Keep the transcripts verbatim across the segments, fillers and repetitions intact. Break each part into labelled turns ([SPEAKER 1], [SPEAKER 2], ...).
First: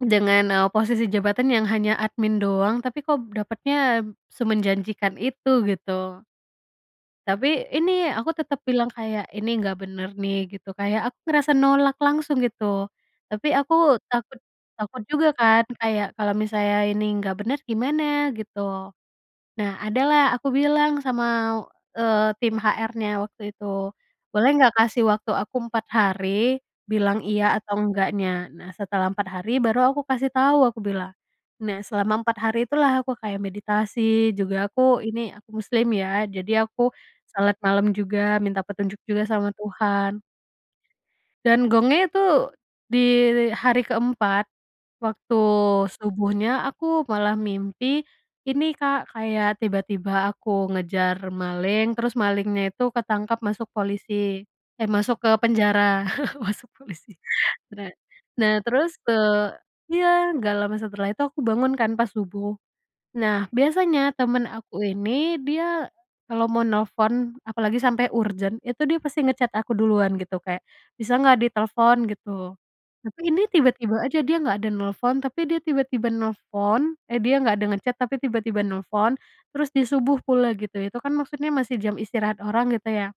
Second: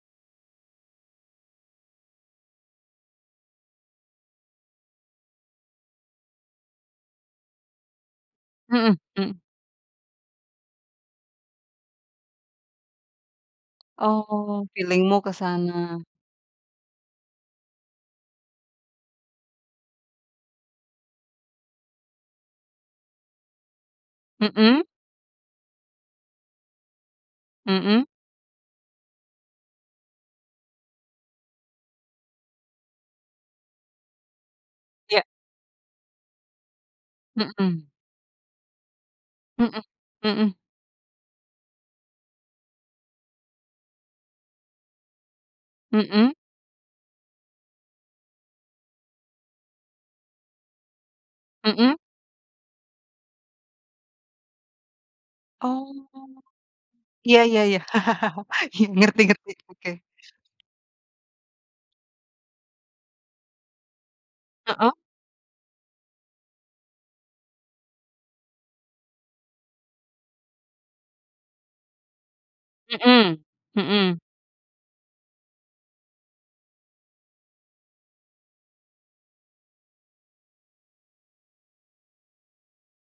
[SPEAKER 1] Dengan, eee, posisi jabatan yang hanya admin doang, tapi kok dapatnya semenjanjikan itu, gitu. Tapi, ini aku tetap bilang
[SPEAKER 2] Mhm
[SPEAKER 1] kayak,
[SPEAKER 2] mhm.
[SPEAKER 1] "Ini nggak bener nih," gitu. Kayak aku ngerasa nolak langsung gitu. Tapi aku takut
[SPEAKER 2] Oh,
[SPEAKER 1] takut
[SPEAKER 2] feeling-mu ke
[SPEAKER 1] juga kan,
[SPEAKER 2] sana.
[SPEAKER 1] kayak kalau misalnya ini nggak bener, gimana gitu. Nah, ada lah aku bilang sama, eee, tim HR-nya waktu itu, "Boleh nggak,
[SPEAKER 2] Mhm.
[SPEAKER 1] kasih waktu aku empat hari bilang iya atau
[SPEAKER 2] Mhm.
[SPEAKER 1] enggaknya?" Nah, "Setelah empat hari baru aku kasih tahu," aku bilang. Nah, selama empat hari itulah aku kayak meditasi, juga aku ini,
[SPEAKER 2] Iya.
[SPEAKER 1] aku muslim ya, jadi aku sholat
[SPEAKER 2] Hmm.
[SPEAKER 1] malam juga minta petunjuk juga sama
[SPEAKER 2] Mhm,
[SPEAKER 1] Tuhan.
[SPEAKER 2] mhm.
[SPEAKER 1] Dan gongnya itu di hari keempat waktu
[SPEAKER 2] Mhm.
[SPEAKER 1] subuhnya, aku malah mimpi, ini Kak, kayak tiba-tiba aku ngejar maling,
[SPEAKER 2] Mhm.
[SPEAKER 1] terus malingnya itu ketangkap masuk polisi. Eh masuk ke
[SPEAKER 2] Oh.
[SPEAKER 1] penjara. Masuk polisi.
[SPEAKER 2] Iya iya iya,
[SPEAKER 1] bene nah,
[SPEAKER 2] iya,
[SPEAKER 1] terus
[SPEAKER 2] ngerti ngerti,
[SPEAKER 1] tuh,
[SPEAKER 2] oke.
[SPEAKER 1] eee iya, nggak lama setelah itu aku bangun kan pas subuh. Nah, biasanya temen aku
[SPEAKER 2] Heeh.
[SPEAKER 1] ini, dia kalau mau nelpon apalagi sampai urgent itu dia pasti nge-chat aku duluan gitu, kayak, "Bisa nggak, ditelepon?" Gitu. Tapi ini
[SPEAKER 2] Mhm,
[SPEAKER 1] tiba-tiba
[SPEAKER 2] mhm.
[SPEAKER 1] aja, dia nggak ada nelpon, tapi dia tiba-tiba nelpon ehdia nggak ada nge-chat tapi tiba-tiba nelpon, terus di subuh pula gitu. Itu kan maksudnya masih jam istirahat orang, gitu ya.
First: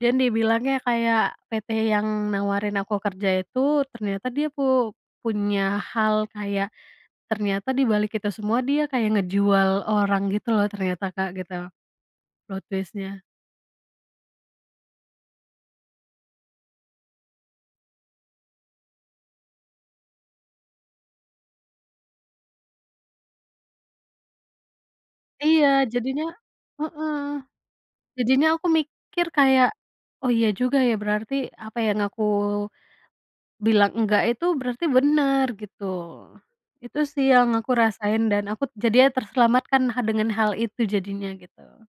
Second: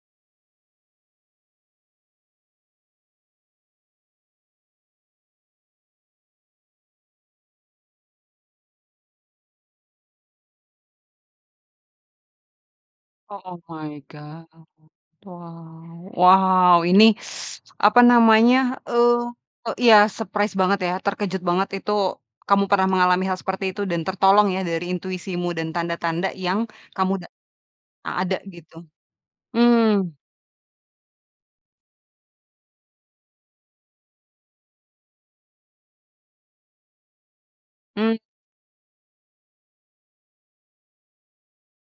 [SPEAKER 1] Dan dibilangnya kayak, PT yang nawarin aku kerja itu, ternyata dia pu punya hal kayak ternyata di balik itu semua, dia kayak ngejual orang gitu loh, ternyata Kak, gitu plot twist-nya.
[SPEAKER 2] O oh my God. Wow wow, ini apa namanya, eee eee, iya, surprise banget ya, terkejut banget itu kamu pernah mengalami hal seperti itu dan tertolong ya, dari intuisimu
[SPEAKER 1] Iya,
[SPEAKER 2] dan
[SPEAKER 1] jadinya
[SPEAKER 2] tanda-tanda yang kamu
[SPEAKER 1] heeh,
[SPEAKER 2] da a ada
[SPEAKER 1] jadinya aku
[SPEAKER 2] gitu.
[SPEAKER 1] mikir kayak,
[SPEAKER 2] Mmm.
[SPEAKER 1] oh, iya juga ya, berarti apa yang aku bilang enggak itu berarti bener, gitu. Itu sih yang aku
[SPEAKER 2] Mmm.
[SPEAKER 1] rasain dan aku jadinya terselamatkan ha dengan hal itu jadinya, gitu.